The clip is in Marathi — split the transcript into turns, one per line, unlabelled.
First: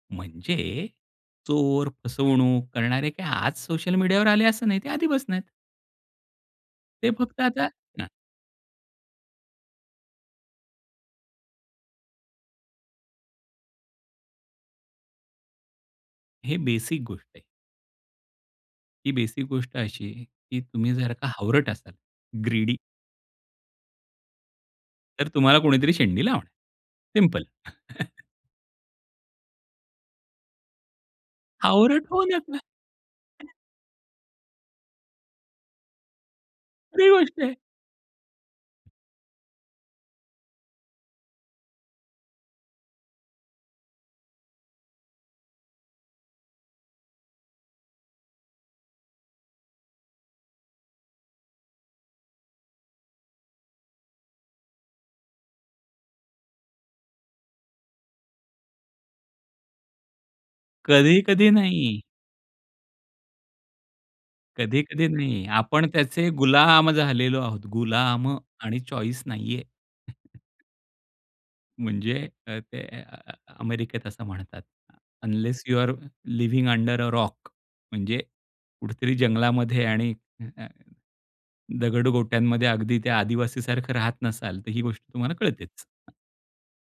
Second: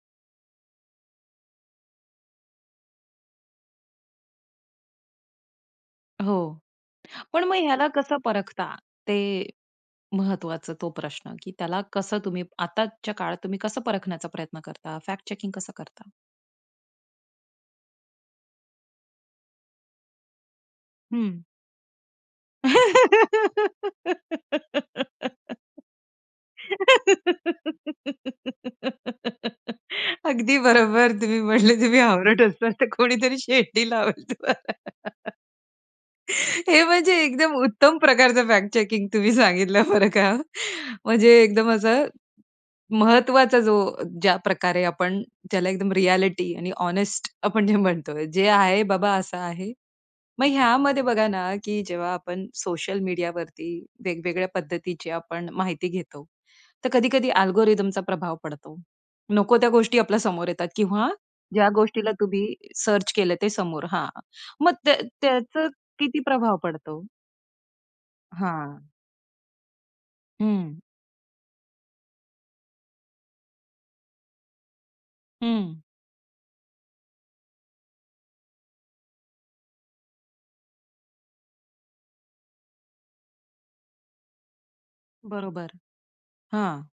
म्हणजे, चोर, फसवणूक करणारे काही आज सोशल मीडियावर आले असं नाही, ते आधी आधीपासून आहेत.
हो.
ते फक्त
पण मग
आता
ह्याला
ना
कसं परखता? ते महत्वाचं, तो प्रश्न की त्याला कसं तुम्ही आताच्या काळात तुम्ही कसं परखण्याचा प्रयत्न करता? फॅक्ट चेकिंग कसं करता?
हे बेसिक गोष्ट आहे. ही बेसिक गोष्ट अशी आहे, की तुम्ही जर का
हं.
हावरट असाल, ग्रीडी. तर तुम्हाला कोणीतरी शेंडी लावणार, सिंपल.
अगदी बरोबर. तुम्ही म्हटले, तुम्ही
हावरट होऊ
हावरट
नका.
असणार तर कोणीतरी शेंडी लावेल तुम्हाला. हे
खरी
म्हणजे
गोष्ट आहे.
एकदम उत्तम प्रकारचं फॅक्ट चेकिंग तुम्ही सांगितलं बरं का. म्हणजे एकदम असं, महत्वाचा जो ज्या प्रकारे आपण, त्याला एकदम रिएलिटी आणि हॉनेस्ट आपण जे म्हणतोय, "जे आहे बाबा असं आहे." मग ह्यामध्ये बघा ना की जेव्हा आपण सोशल मीडियावरती, वेगवेगळ्या पद्धतीची आपण माहिती घेतो. तर कधी-कधी अल्गोरिथमचा प्रभाव पडतो. नको त्या गोष्टी आपल्या समोर येतात किंवा
कधी-कधी
ज्या
नाही.
गोष्टीला तुम्ही सर्च केलं, ते समोर हां. मग त्या
कधी-कधी नाही.
त्याचं
आपण
किती
त्याचे
प्रभाव
गुलाम
पडतो?
झालेलो आहोत, गुलाम आणि
हां.
चॉईस नाहीये.
हं.
म्हणजे अ, ते अ अ अ अमेरिकेत असं म्हणतात, "अनलेस यू
हं.
Are living under a rock." म्हणजे, कुठेतरी जंगलामध्ये आणि अ, अ, दगड गोट्यांमध्ये अगदी ते आदिवासी सारखं राहत नसाल, तर ही गोष्ट तुम्हाला
बरोबर
कळतेच.
हां.